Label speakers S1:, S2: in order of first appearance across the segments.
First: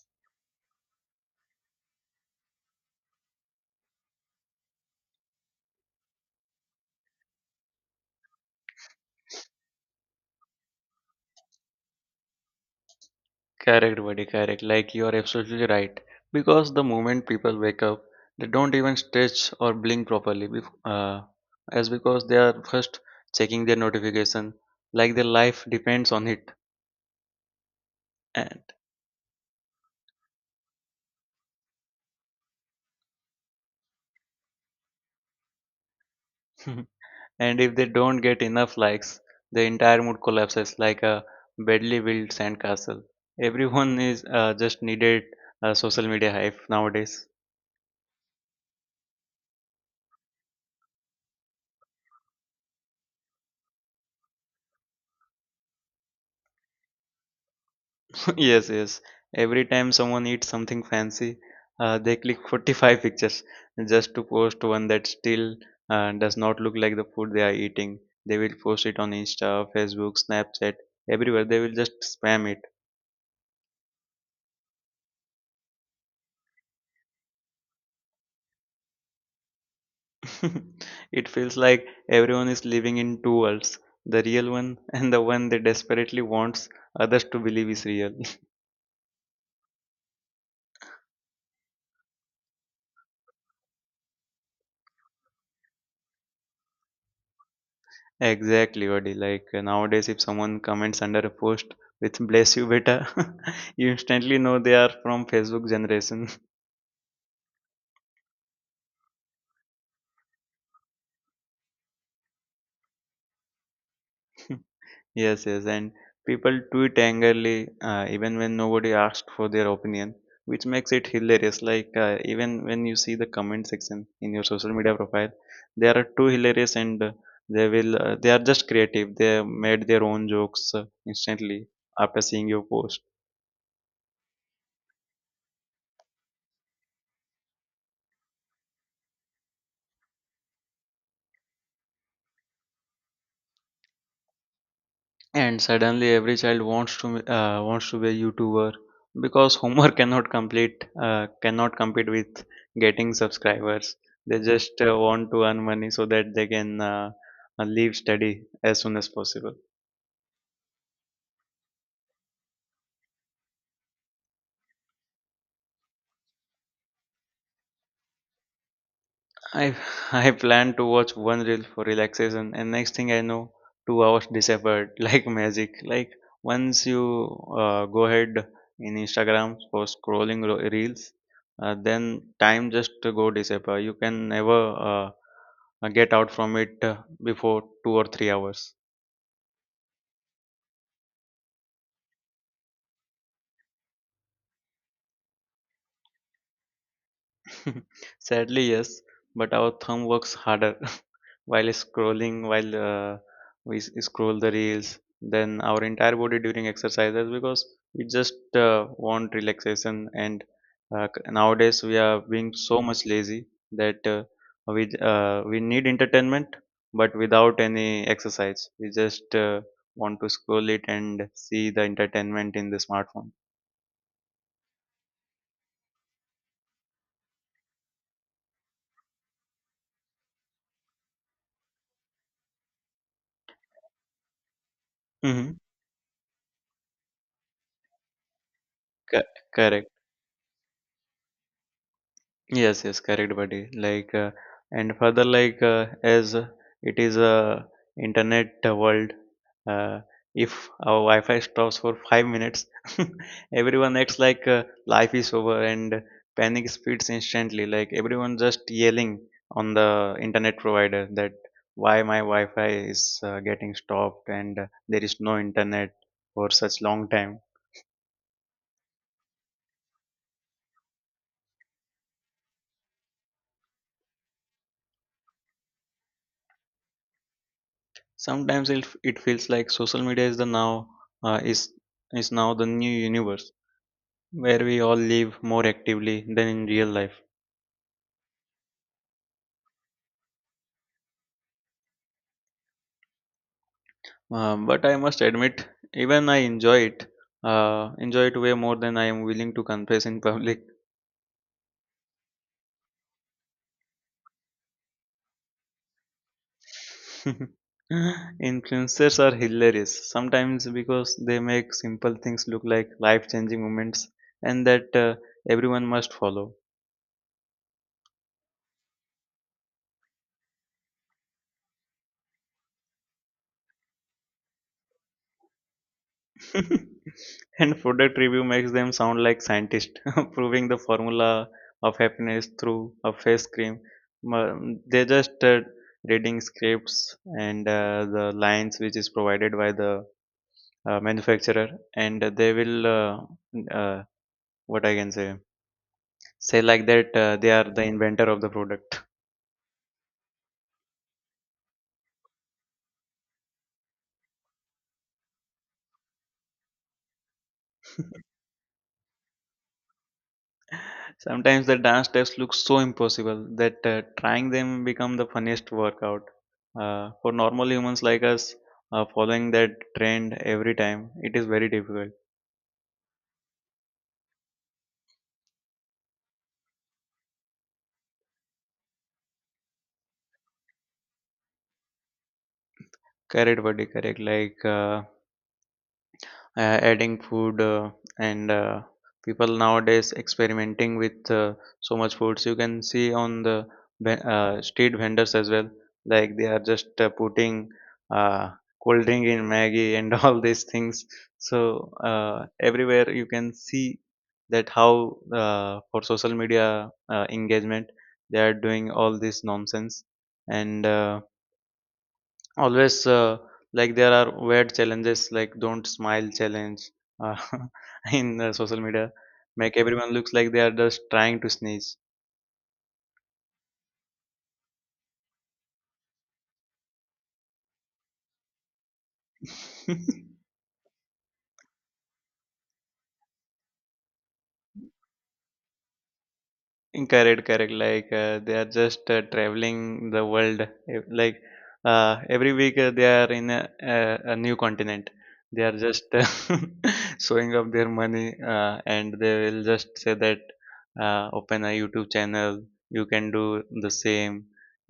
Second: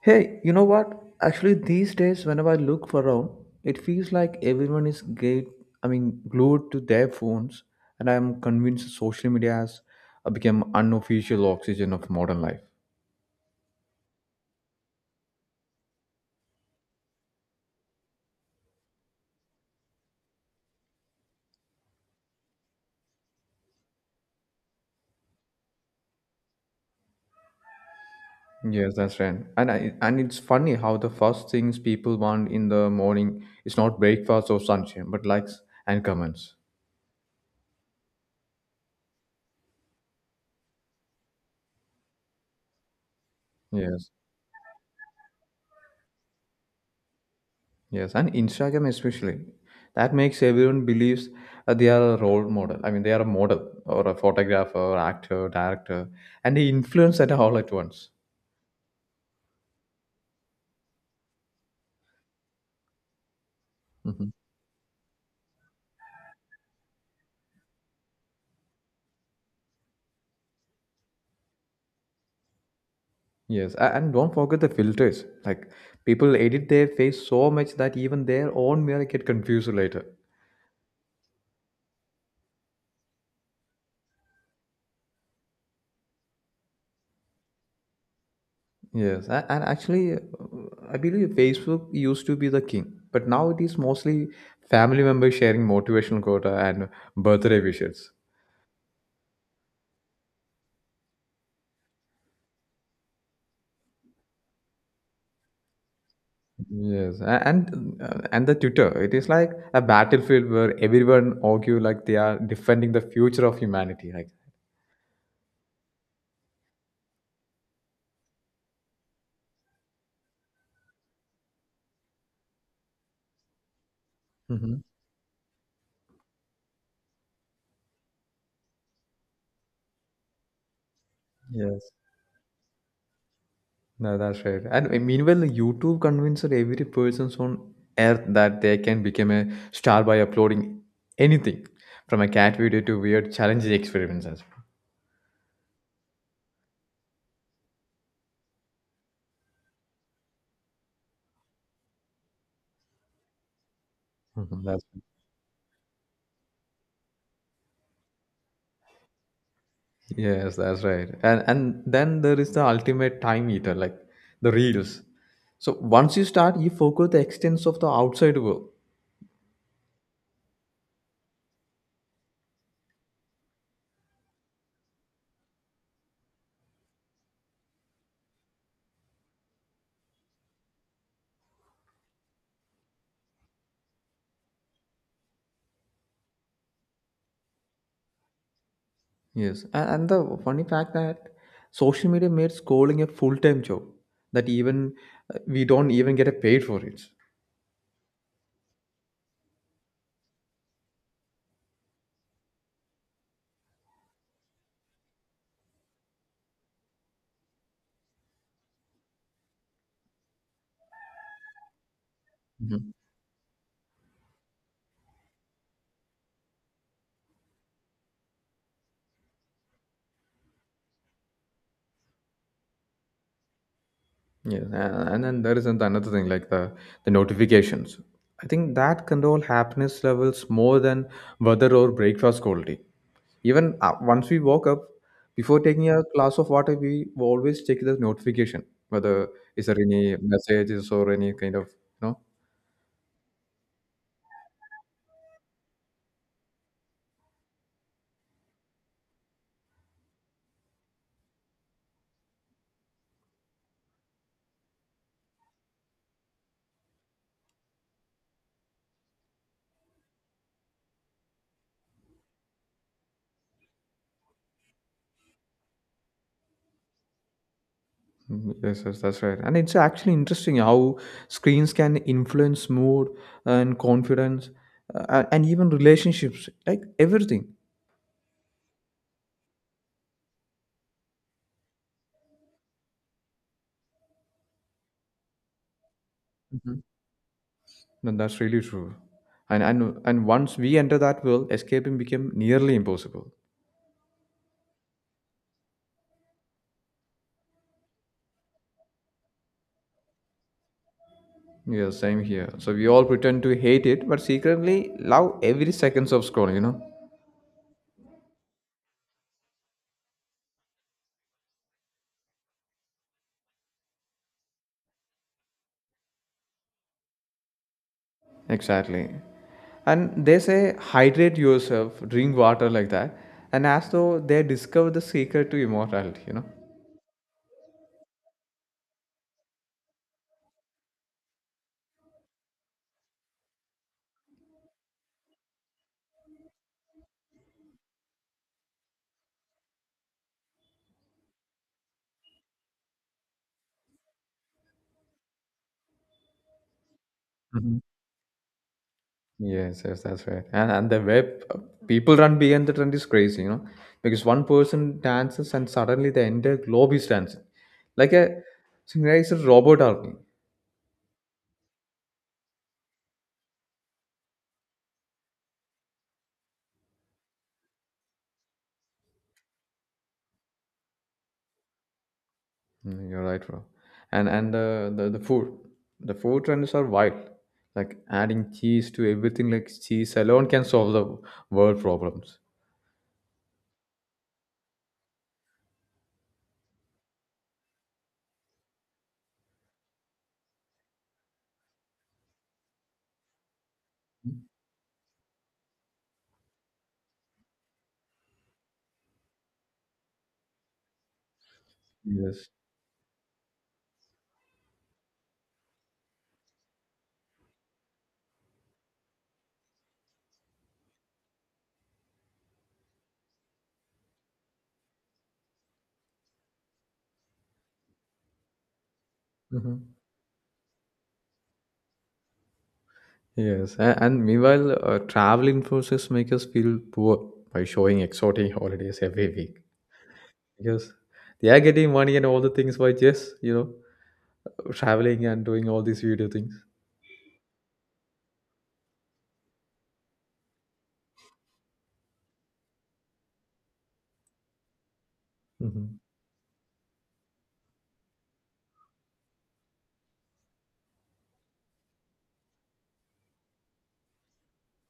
S1: Hey, you know what? Actually, these days, whenever I look around, it feels like everyone is glued to their phones, and I'm convinced social media has become unofficial oxygen of modern life.
S2: Correct, buddy, correct. Like you are absolutely right. Because the moment people wake up, they don't even stretch or blink properly, as because they are first checking their notification, like their life depends on it. And
S1: Yes, that's right. And it's funny how the first things people want in the morning is not breakfast or sunshine, but likes and comments.
S2: and if they don't get enough likes, the entire mood collapses like a badly built sandcastle. Everyone
S1: Yes.
S2: is just needed a social media hype nowadays.
S1: Yes, and Instagram especially. That makes everyone believes they are a role model. I mean, they are a model or a photographer, actor, director, and they influence that all at once.
S2: Yes, yes. Every time someone eats something fancy, they click 45 pictures just to
S1: Hmm.
S2: post one that still does not look like the food they are eating. They will post it on Insta, Facebook, Snapchat, everywhere. They will just spam it.
S1: Yes, and don't forget the filters. Like people edit their face so much that even their own mirror get confused later.
S2: It feels like everyone is living in two worlds, the real one and the one they desperately wants others to believe is real.
S1: Yes, and actually, I believe Facebook used to be the king, but now it is mostly family members sharing motivational quota and birthday wishes.
S2: Exactly, buddy. Like nowadays, if someone comments under a post with "bless you, beta," you instantly know they are from Facebook generation.
S1: Yes, and the tutor, it is like a battlefield where everyone argue like they are defending the future of humanity. Like,
S2: Yes, yes, and people tweet angrily even when nobody asked for their opinion, which makes it hilarious. Like even when you see the comment section in your social
S1: hmm,
S2: media profile, they are too hilarious, and they are just creative. They made their own jokes instantly
S1: yes,
S2: after seeing your post.
S1: no, that's right. And meanwhile, YouTube convinced every person on earth that they can become a star by uploading anything, from a cat video to weird challenging experiments as
S2: And suddenly every child wants to wants to be a youtuber because homework cannot compete with getting subscribers. They
S1: well. Mhm.
S2: just
S1: That's
S2: want to earn money so that they can leave study as soon as possible.
S1: Yes, that's right. And then there is the ultimate time eater, like the reels. So once you start, you forget the extents of the outside world.
S2: I I planned to watch one reel for relaxation, and next thing I know, 2 hours disappeared like magic. Like once you go ahead in Instagram for scrolling reels, then time just go disappear. You can never uh, get out from it before 2 or 3 hours.
S1: Yes, and the funny fact that social media made scrolling a full-time job that even we don't even get a paid for it.
S2: Sadly, yes, but our thumb works harder while scrolling, while we scroll the reels, then our entire body during exercises because we just want relaxation. And nowadays, we are being so
S1: Mhm.
S2: much lazy that we need entertainment, but without any exercise. We just want to scroll it and see the entertainment in the smartphone.
S1: Yes, and then there is another thing like the notifications. I think that control happiness levels more than weather or breakfast quality. Even once we woke up,
S2: Mm-hmm.
S1: before taking a glass of water, we always check the notification whether is there
S2: Correct.
S1: any messages or any kind of you know
S2: Yes, yes, correct, buddy. Like, and further, like, as it is a internet world, uh, if our Wi-Fi stops for 5 minutes, everyone acts like life is over, and panic spreads instantly. Like everyone just yelling on the internet provider that why my Wi-Fi is getting stopped, and there is no internet for such long time.
S1: Mm, yes, yes, that's right. And it's actually interesting how screens can influence mood and confidence and even relationships, like everything.
S2: Sometimes it feels like social media is the now uh, is is now the new universe where we all live more actively than in
S1: Mhm.
S2: real life.
S1: No, that's really true. And once we enter that world, escaping became nearly impossible.
S2: But I must admit, even I enjoy it. Enjoy it way more than I am willing to confess in public.
S1: Yeah, same here. So we all pretend to hate it, but secretly love every seconds of scrolling, you know?
S2: Influencers are hilarious sometimes because they make simple things look like life-changing moments, and that everyone must follow.
S1: Exactly. And they say hydrate yourself, drink water like that. And as though they discovered the secret to immortality, you know?
S2: And product review makes them sound like scientists proving the formula of happiness through a face cream. Ma- They just reading scripts, and the lines which is provided by the manufacturer, and they will what I can say like that they are the inventor of the product.
S1: Yes, yes, that's right. And the web people run behind the trend is crazy, you know, because one person dances and suddenly the entire globe is dancing, like a synchronizer robot army.
S2: Sometimes the dance steps look so impossible that trying them become the funniest workout. For normal humans like us, following that trend every time, it is very difficult.
S1: Mm, you're right, bro. And the food trends are wild. Like adding cheese to everything, like cheese alone can solve the world problems.
S2: Correct, buddy, correct. Like adding food, and people nowadays experimenting with so much foods. You can see on the street vendors as well, like they are just putting uh, cold drink in maggie and all these things, so
S1: Yes.
S2: everywhere you can see that how for social media engagement they are doing all this nonsense. And Always, like there are weird challenges like don't smile challenge uh, in social media. Make
S1: Hmm.
S2: everyone looks like they are just trying to sneeze.
S1: Yes, and meanwhile, travel influencers make us feel poor by showing exotic holidays every week. Yes. They are getting money and all the things by just, traveling and doing all these video things.
S2: Correct, correct. Like they are just traveling the world. Like every week they are in a new continent. They are
S1: Hmm.
S2: just showing up their money, and they will just say that open a YouTube channel. You can do the same,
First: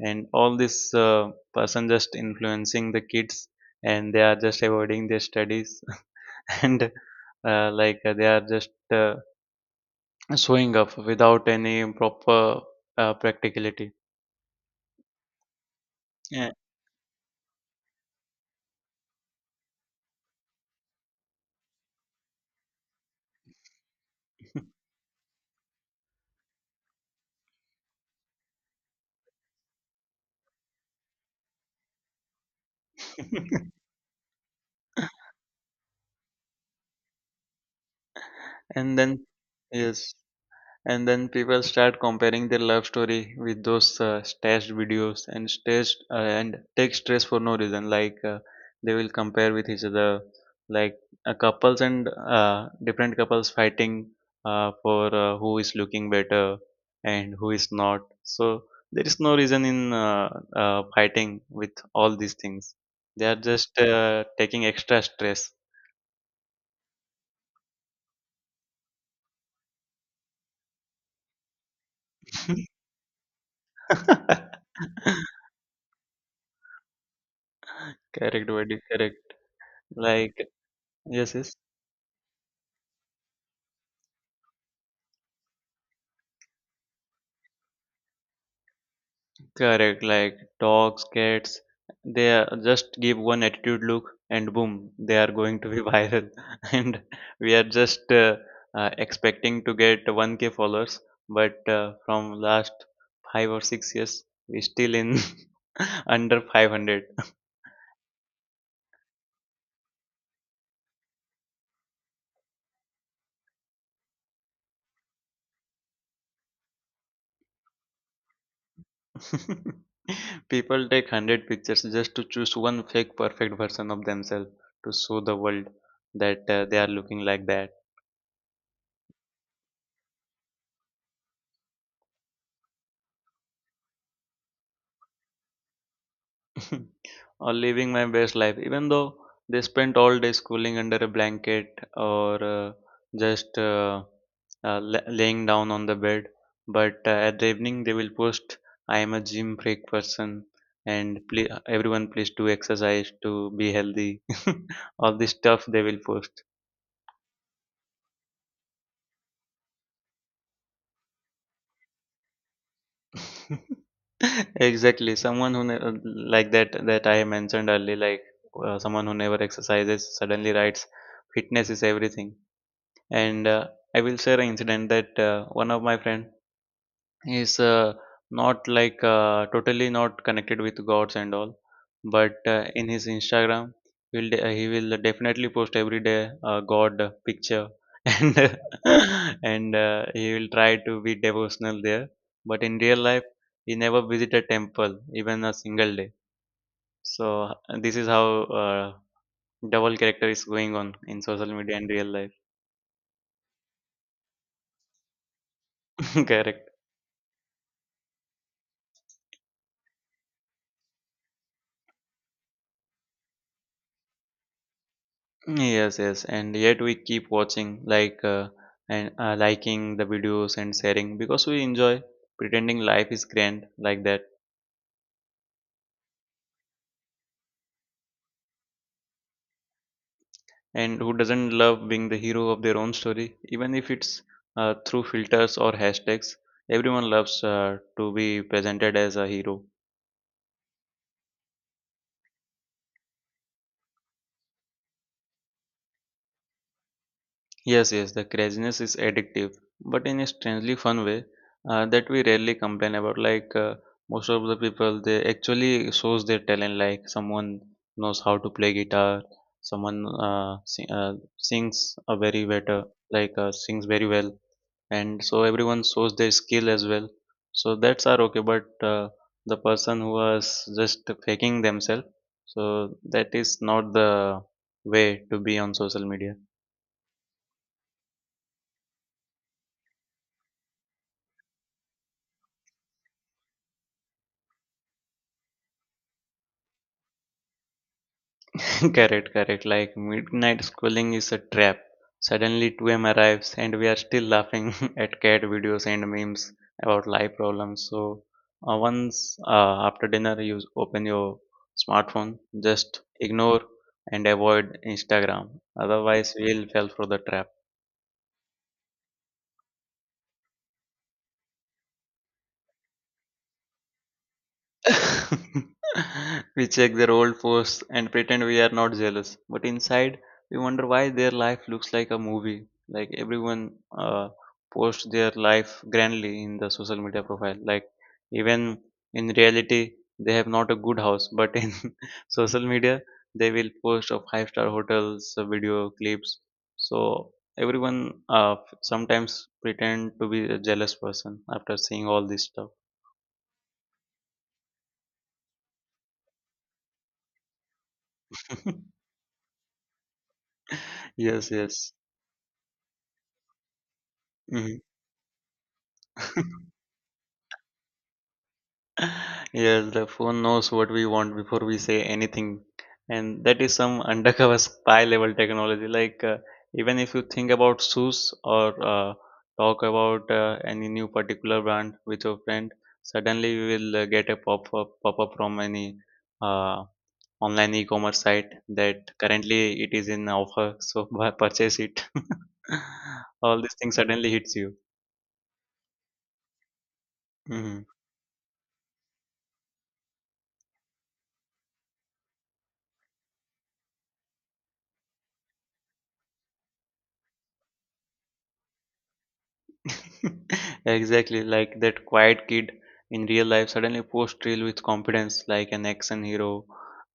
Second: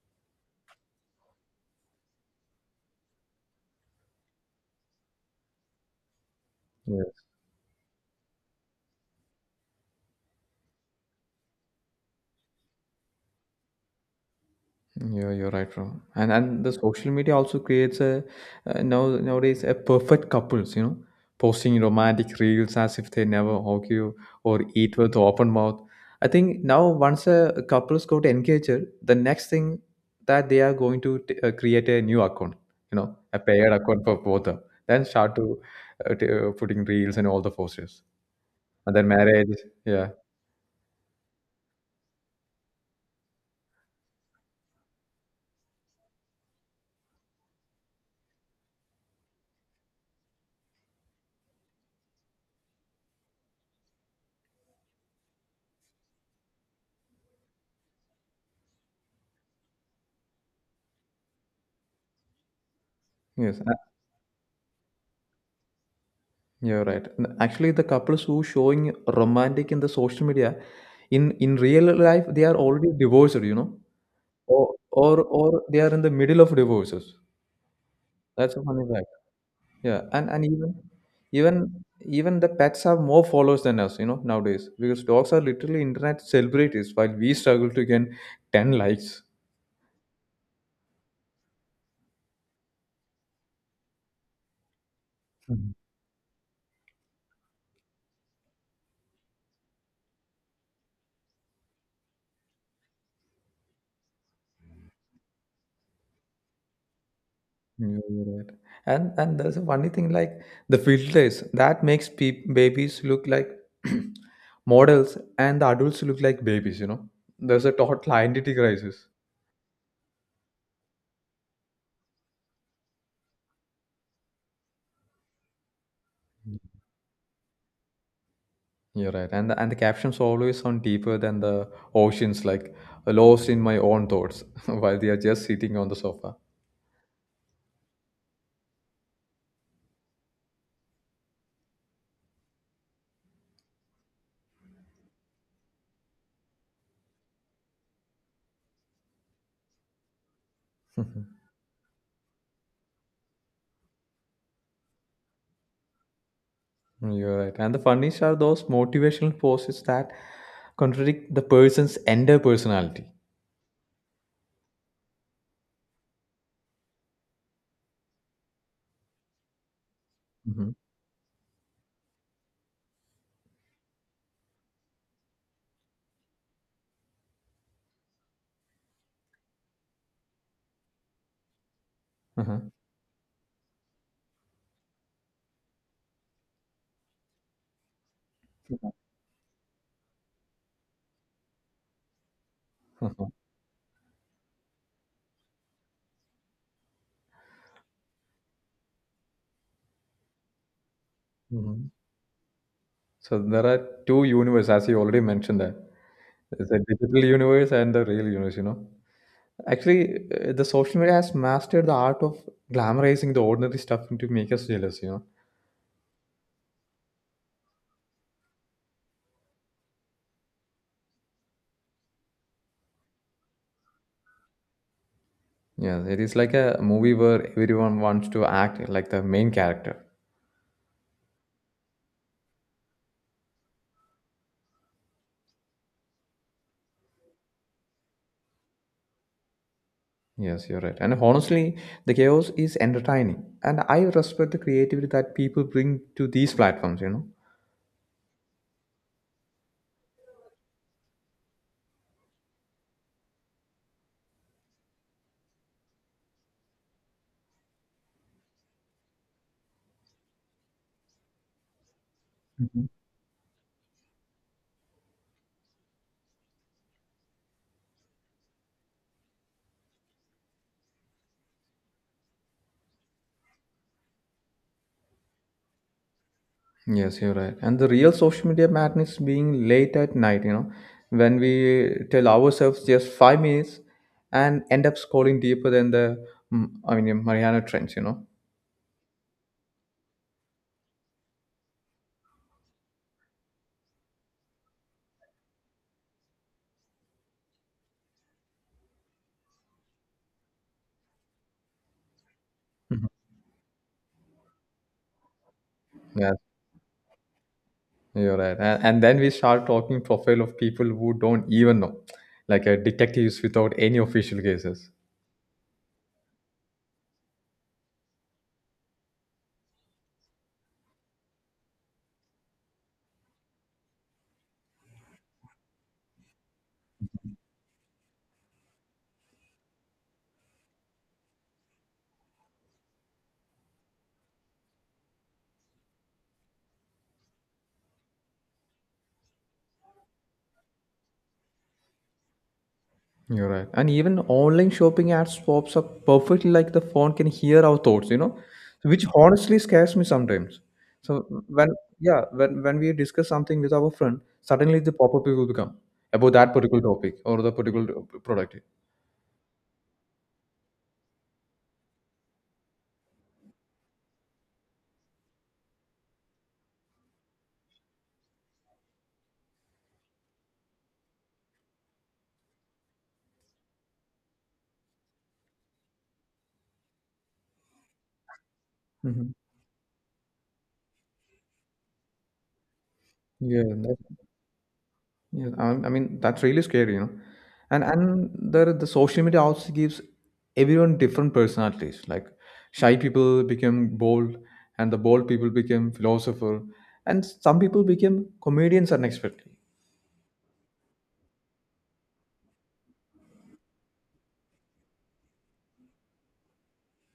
S2: and all this person just influencing the kids, and they are just avoiding their studies, and
S1: Yes.
S2: they are just showing up without any proper practicality.
S1: Yeah, you're right, bro. And
S2: Yeah.
S1: and the social media also creates a now nowadays a perfect couples, you know, posting romantic reels as if they never argue or eat with open mouth. I think now once a couples got engaged, the next thing that they are going to create a new account, you know, a paired account for both of them, then start to putting reels and all the posters. And
S2: and
S1: then
S2: then
S1: marriage.
S2: yes,
S1: Yeah.
S2: and then people start comparing their love story with those staged videos and staged and take stress for no reason, like they will compare with each other, like couples, and different couples fighting for who is looking better and who is not. So there is no reason in fighting with all these things. They are
S1: Yes.
S2: just taking extra stress.
S1: You're right. And actually, the couples who showing romantic in the social media, in real life, they are already divorced. You know, or they are in the middle of divorces.
S2: Correct,
S1: That's a
S2: Vaidik,
S1: funny fact.
S2: correct.
S1: Yeah. And
S2: Like,
S1: and
S2: yes, yes.
S1: even even the pets have more followers than us. You know, nowadays because dogs are literally internet celebrities, while we struggle to gain ten likes.
S2: Correct, like dogs, cats, they are just give one attitude look and boom, they are going to be viral. And we are just expecting to get 1K followers, but from last 5 or 6 years, we still in under 500.
S1: Yeah, you're right. And there's a funny thing like the filters that makes babies look like models and the adults look like babies, you know. There's a total identity crisis.
S2: People take 100 pictures just to choose one fake perfect version of themselves to show the world that
S1: Mm.
S2: they are looking like that.
S1: You're right. And the captions always sound deeper than the oceans, like lost in my own thoughts while they are just sitting on the sofa.
S2: Or living my best life, even though they spent all day schooling under a blanket or just uh, laying down on the bed. But at the evening, they will post, "I am a gym freak person, and please, everyone, please do exercise to be healthy." All this stuff they will post.
S1: Mhm. You're right. And the funniest are those motivational posts that contradict the person's entire personality.
S2: Exactly, someone who like that I mentioned earlier, like someone who never exercises, suddenly
S1: Mm-hmm.
S2: writes, "Fitness is everything." And I will share an incident that one of my friend is not like totally not connected with gods and all, but in his Instagram, he will definitely post every day a god picture and and he will try to be devotional there, but in real life, he never visited temple even a single day. So this is how uh, double character is going on in social media
S1: Uh-huh.
S2: and real life.
S1: So there are two universe, as you already mentioned that.
S2: Correct.
S1: There's a digital universe and the real universe, you know. Actually, the social media has mastered the art of glamorizing the ordinary stuff to make us jealous, you know.
S2: Yes, yes, and yet we keep watching, like, and liking the videos and sharing because we enjoy pretending life is grand like that.
S1: Yes, it is like a movie where everyone wants to act like the main character.
S2: And who doesn't love being the hero of their own story, even if it's through filters or hashtags? Everyone loves to be presented as a hero.
S1: Yes, you're right. And honestly, the chaos is entertaining. And I respect the creativity that people bring to these platforms, you
S2: Yes, yes, the craziness is addictive, but in a strangely fun way that we rarely complain about. Like most of the people, they actually shows their talent. Like someone knows how to play guitar, someone sings a very better,
S1: know.
S2: like sings very well, and so everyone shows their skill as well. So that's are okay, but the person who was just faking themselves, so that is not the way to be on social media.
S1: Yes, you're right. And the real social media madness being late at night, you know, when we tell ourselves just 5 minutes and end up scrolling deeper than the, I mean, Mariana Trench, you know.
S2: Correct, correct. Like midnight schooling is a trap. Suddenly 2 a.m. arrives and we are still laughing at cat videos and memes about life problems. So once after dinner, you open your smartphone, just
S1: Mhm.
S2: ignore and avoid Instagram. Otherwise,
S1: Yes,
S2: we'll fall for the trap.
S1: you're right. And then we start talking profile of people who don't even know, like detectives without any official cases.
S2: We check their old posts and pretend we are not jealous, but inside, we wonder why their life looks like a movie. Like everyone uh, posts their life grandly in the social media profile. Like even in reality, they have not a good house, but in social media, they will post of five-star hotels, video clips. So everyone sometimes pretend to be a jealous person after seeing all this stuff.
S1: You're right. And even online shopping ads pops up perfectly like the phone can hear our thoughts, you know, which honestly scares me sometimes. So
S2: yes,
S1: when
S2: yes.
S1: yeah, when we discuss something with our friend,
S2: Mm-hmm.
S1: suddenly the pop-up will become about that particular topic or the particular product.
S2: Yes, the phone knows what we want before we say anything, and that is some undercover spy level technology. Like, even if you think about shoes or uh, talk about any new particular brand with your friend, suddenly you will get a pop up from any uh, online e-commerce site that
S1: Hmm.
S2: currently it is in offer, so purchase it. All
S1: Yeah,
S2: these things suddenly hits you.
S1: yeah, I mean that's really scary, you know.
S2: Mm-hmm.
S1: And the social media also gives everyone different personalities. Like shy people become bold, and the bold people become philosopher, and some people become comedians unexpectedly.
S2: Exactly, like that quiet kid in real life suddenly post reel with confidence, like an action hero.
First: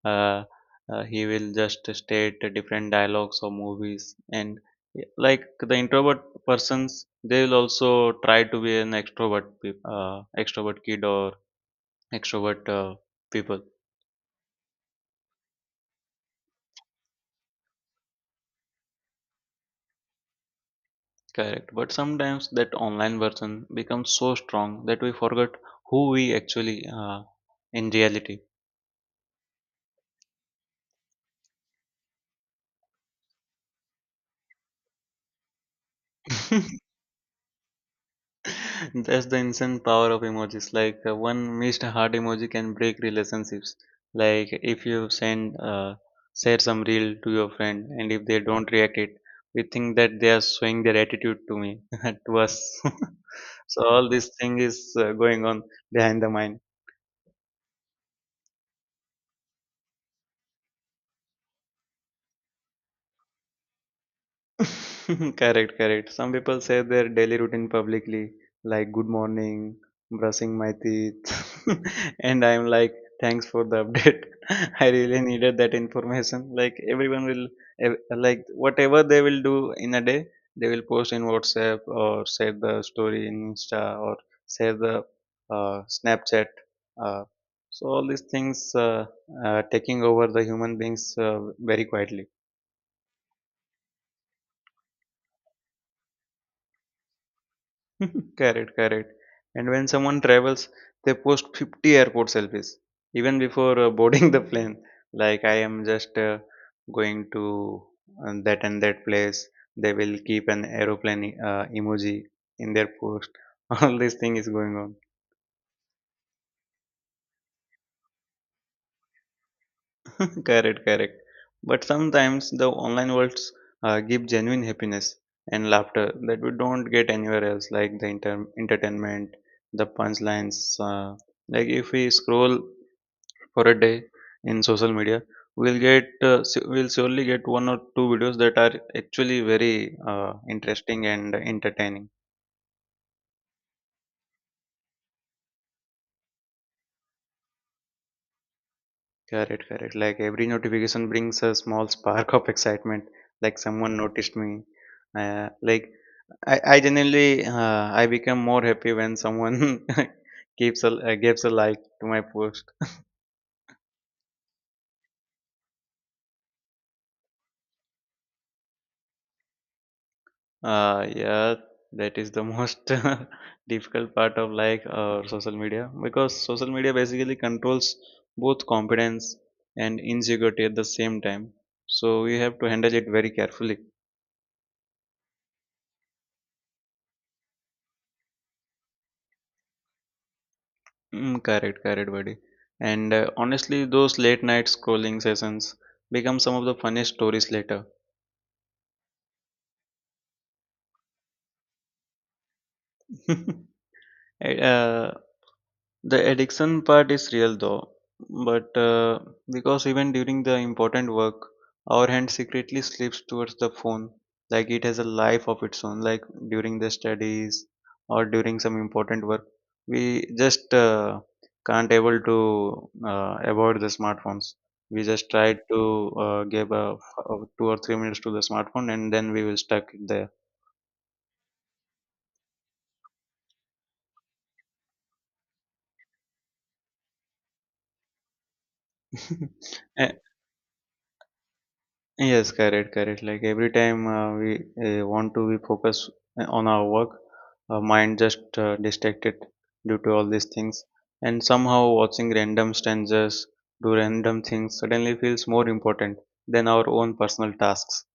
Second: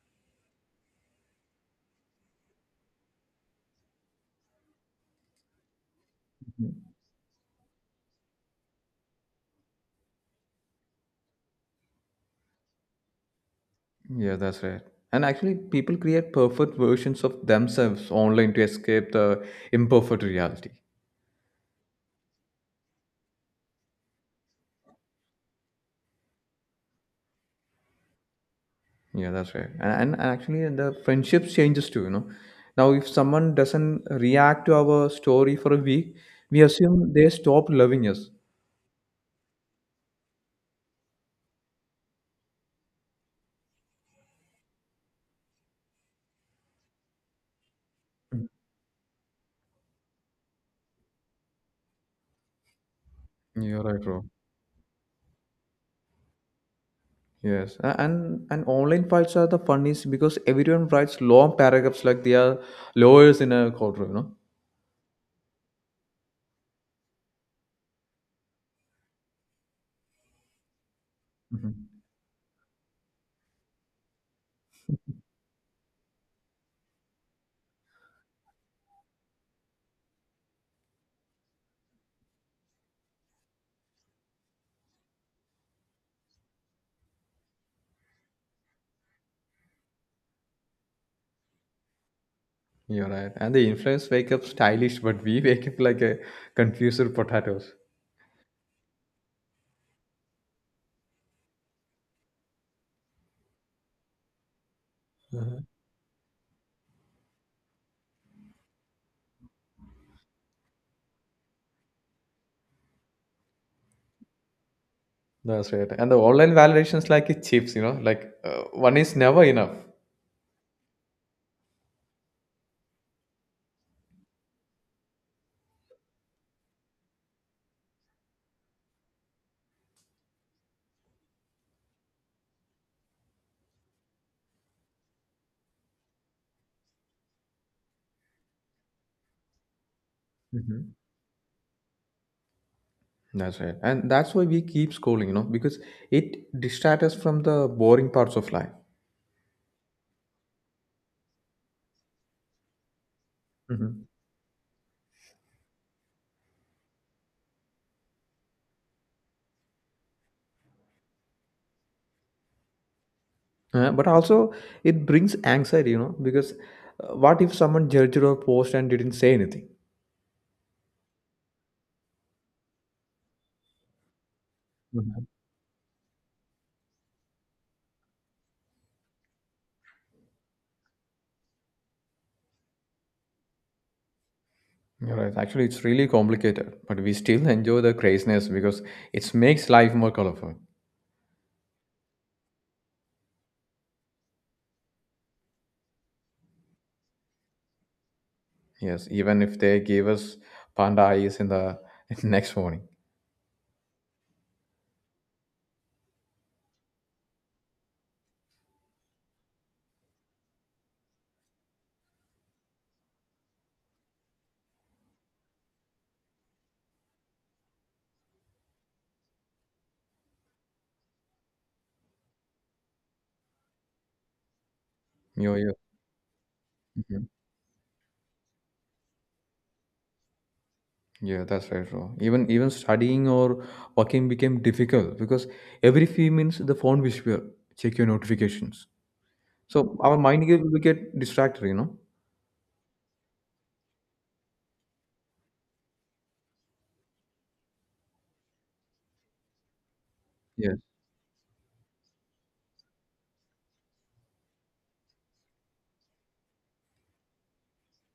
S2: Uh, he will just state different dialogues or movies, and like the introvert
S1: Mhm.
S2: persons, they will also try to be an extrovert, extrovert kid or extrovert people.
S1: Yeah, that's right. And actually, people create perfect versions of themselves online to escape the imperfect reality.
S2: Correct, but sometimes that online version becomes so strong that we forget who we actually in reality.
S1: Yeah, that's right. And actually, the friendships changes too. You know, now if someone doesn't react to our story for a week, we assume they stopped loving us.
S2: That's the insane power of emojis. Like one missed heart emoji can break relationships. Like if you send share some reel to your friend, and if they
S1: Mm.
S2: don't react it, we think that they are showing their attitude to me, to us.
S1: You're
S2: So
S1: right,
S2: all
S1: bro.
S2: this thing is going on behind the mind.
S1: Yes, and online fights are the funniest because everyone writes long paragraphs like they are lawyers in a courtroom. You know.
S2: Correct, correct. Some people say their daily routine publicly, like good morning, brushing my teeth,
S1: Hmm.
S2: and I'm like, thanks for the update. I really needed that information. Like ev- like whatever they will do in a day, they will post in WhatsApp or share the story in Insta or share the Snapchat. Uh, so all these things taking over the human beings very quietly.
S1: You're right. And the influence wake up stylish, but we wake up like a confused potatoes.
S2: Correct, correct. And when someone travels, they post 50 airport selfies even before boarding the plane. Like, I am just going to that and that place. They will keep an aeroplane emoji in their post. All this thing is going on.
S1: That's right. And the online validations like a chips. You know, like one is never enough.
S2: Correct, correct. But sometimes the online worlds give genuine happiness and laughter that we don't get anywhere else, like the entertainment, the punchlines. Like if we scroll for a day in social media we'll get we'll surely get one or two videos that are actually very
S1: Mhm.
S2: interesting and entertaining.
S1: That's right. And that's why we keep scrolling, you know, because it distracts us from the boring parts of life.
S2: Correct, correct. Like every notification brings a small spark of excitement, like someone
S1: Mhm.
S2: noticed me, like I genuinely, I become more happy when someone keeps a gives a like to my post.
S1: But also, it brings anxiety, you know, because what if someone judged our post and didn't say anything?
S2: Yeah, that is the most difficult part of like
S1: Mhm.
S2: social media, because social media basically controls both confidence and insecurity at the same time. So we have to handle it very carefully.
S1: You're right. Actually, it's really complicated, but we still enjoy the craziness because it makes life more colorful.
S2: Mm, correct, correct, buddy. And honestly, those late night scrolling sessions become some of the funniest stories later.
S1: Yes, even if they gave us panda eyes in the next morning.
S2: Uh, The addiction part is real though, but because even during the important work, our hand secretly slips towards the phone, like it has a life of its own. Like during the studies or during some important work, we just can't able to avoid the smartphones. We just try
S1: Yo, yo.
S2: to give a 2 or 3 minutes to the smartphone, and then we will stuck it there.
S1: Yeah, that's right, bro. Even studying or working became difficult because every few minutes the phone whisper, check your notifications. So
S2: A-
S1: our mind we get distracted, you know.
S2: Yes, correct, correct. Like every time we want to be focus on our work, our mind just distracted due to all these
S1: Yes,
S2: things, and somehow watching random strangers do random things suddenly feels more important than our own personal tasks.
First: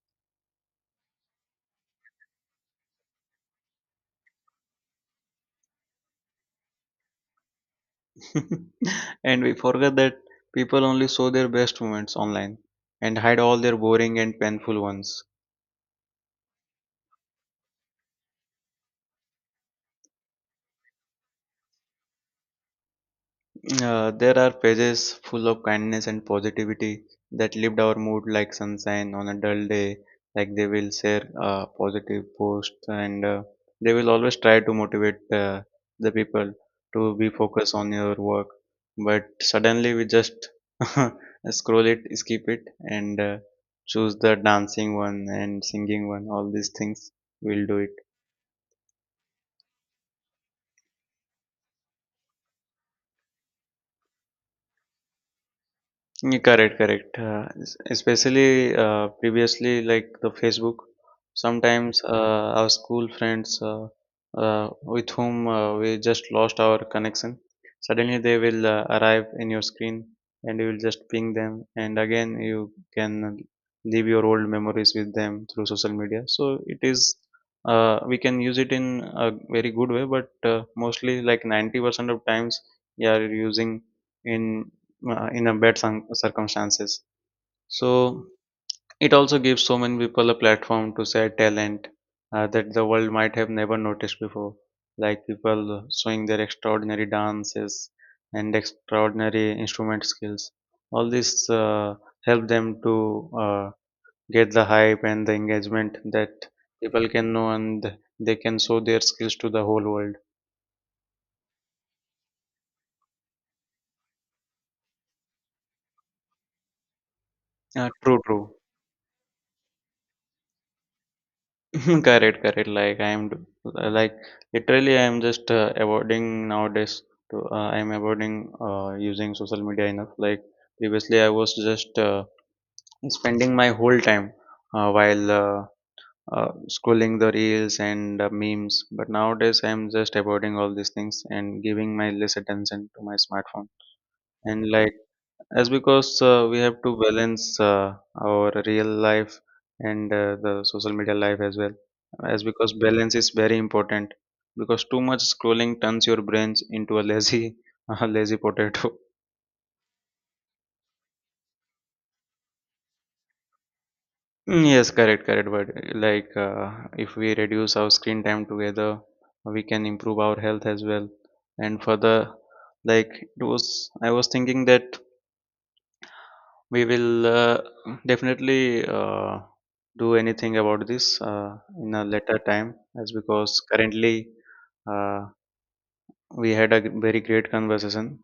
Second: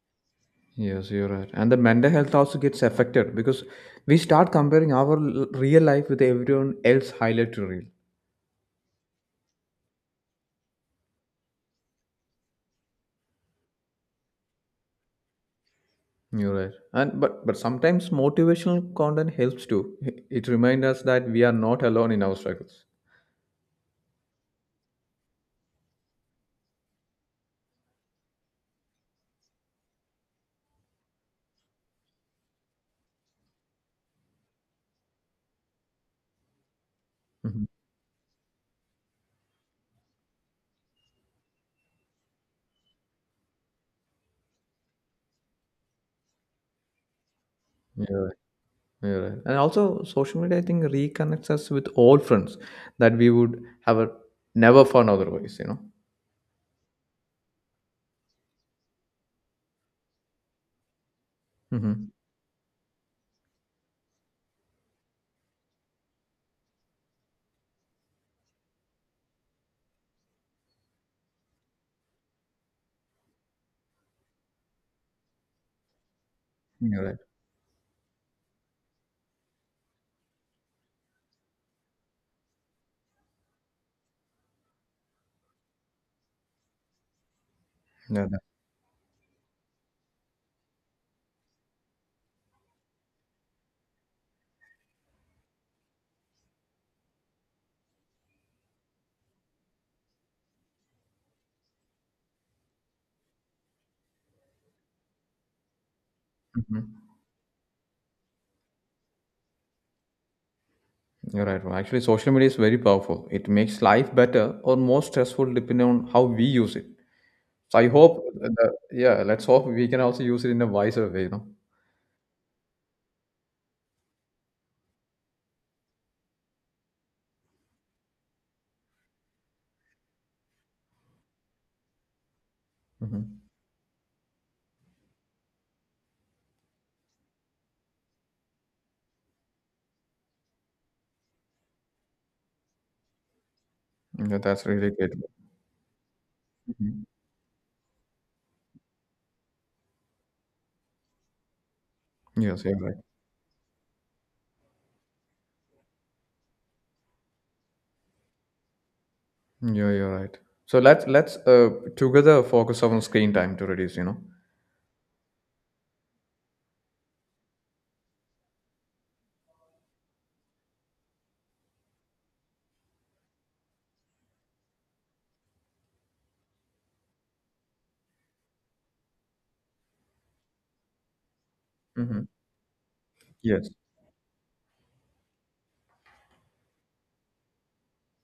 S1: yes, you're right. And the mental health also gets affected because we start comparing our real life with everyone else highlight reel.
S2: And we forget that people only show their best moments online and hide all their boring and painful ones.
S1: You're right. And but sometimes motivational content helps too. It reminds us that we are not alone in our struggles.
S2: There are pages full of kindness and positivity that lift our mood like sunshine on a dull day. Like they will share positive posts, and they will always try to motivate the people to be
S1: Mhm.
S2: focused on your work. But suddenly we just scroll it, skip it, and choose the dancing one and singing one. All these things we'll do it.
S1: Yeah. Yeah, right. And also, social media, I think, reconnects us with old friends that we would have never found otherwise, you know?
S2: Yeah, correct, correct. Especially previously, like the Facebook, sometimes
S1: Mm-hmm.
S2: our school friends with whom we just lost our connection, suddenly they will arrive in your screen, and you will just ping them, and again you can leave your old memories with them through social media. So it is,
S1: You're right.
S2: we can use it in a very good way, but mostly like 90% of times, we are using in in a bad circumstances.
S1: Yeah.
S2: So it also gives so many people a platform to share talent that the world might have never noticed before, like people showing their extraordinary dances and extraordinary instrument skills. All this help them to uh, get the hype and the engagement that
S1: Hmm.
S2: people can know, and they can show their skills to the whole world.
S1: You're right. Well, actually, social media is very powerful. It makes life better or more stressful depending on how we use it. So
S2: True, true.
S1: yeah, let's hope we can also use it in a wiser way, you know?
S2: Correct, correct. Like like literally, I am just avoiding nowadays. To I am avoiding using social media enough. Like previously, I was just
S1: Hmm.
S2: spending my whole time while scrolling the reels and memes. But nowadays, I am just avoiding all these things and giving my less attention to my smartphone.
S1: Yeah, that's
S2: And
S1: really
S2: like
S1: great.
S2: as because we have to
S1: Mhm.
S2: balance our real life and the social media life as well, as
S1: Yes,
S2: because
S1: you're right.
S2: balance is very important, because too much scrolling turns your brains into a lazy a lazy potato.
S1: Yeah, you're right. So let's together focus on screen time to reduce, you know?
S2: Mm, yes, correct, correct, but like if we reduce our screen time together we can improve our health as well, and further, like it was I was thinking that we will definitely do anything about this in a
S1: Mm-hmm.
S2: later time, as because
S1: Yes.
S2: currently, uh, we had a very great conversation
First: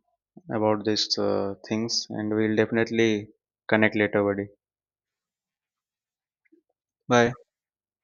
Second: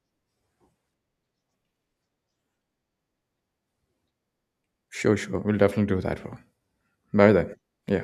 S2: about these things, and we'll definitely connect later, buddy.
S1: Sure, sure. We'll definitely do that, bro. Bye
S2: Bye.
S1: then. Yeah.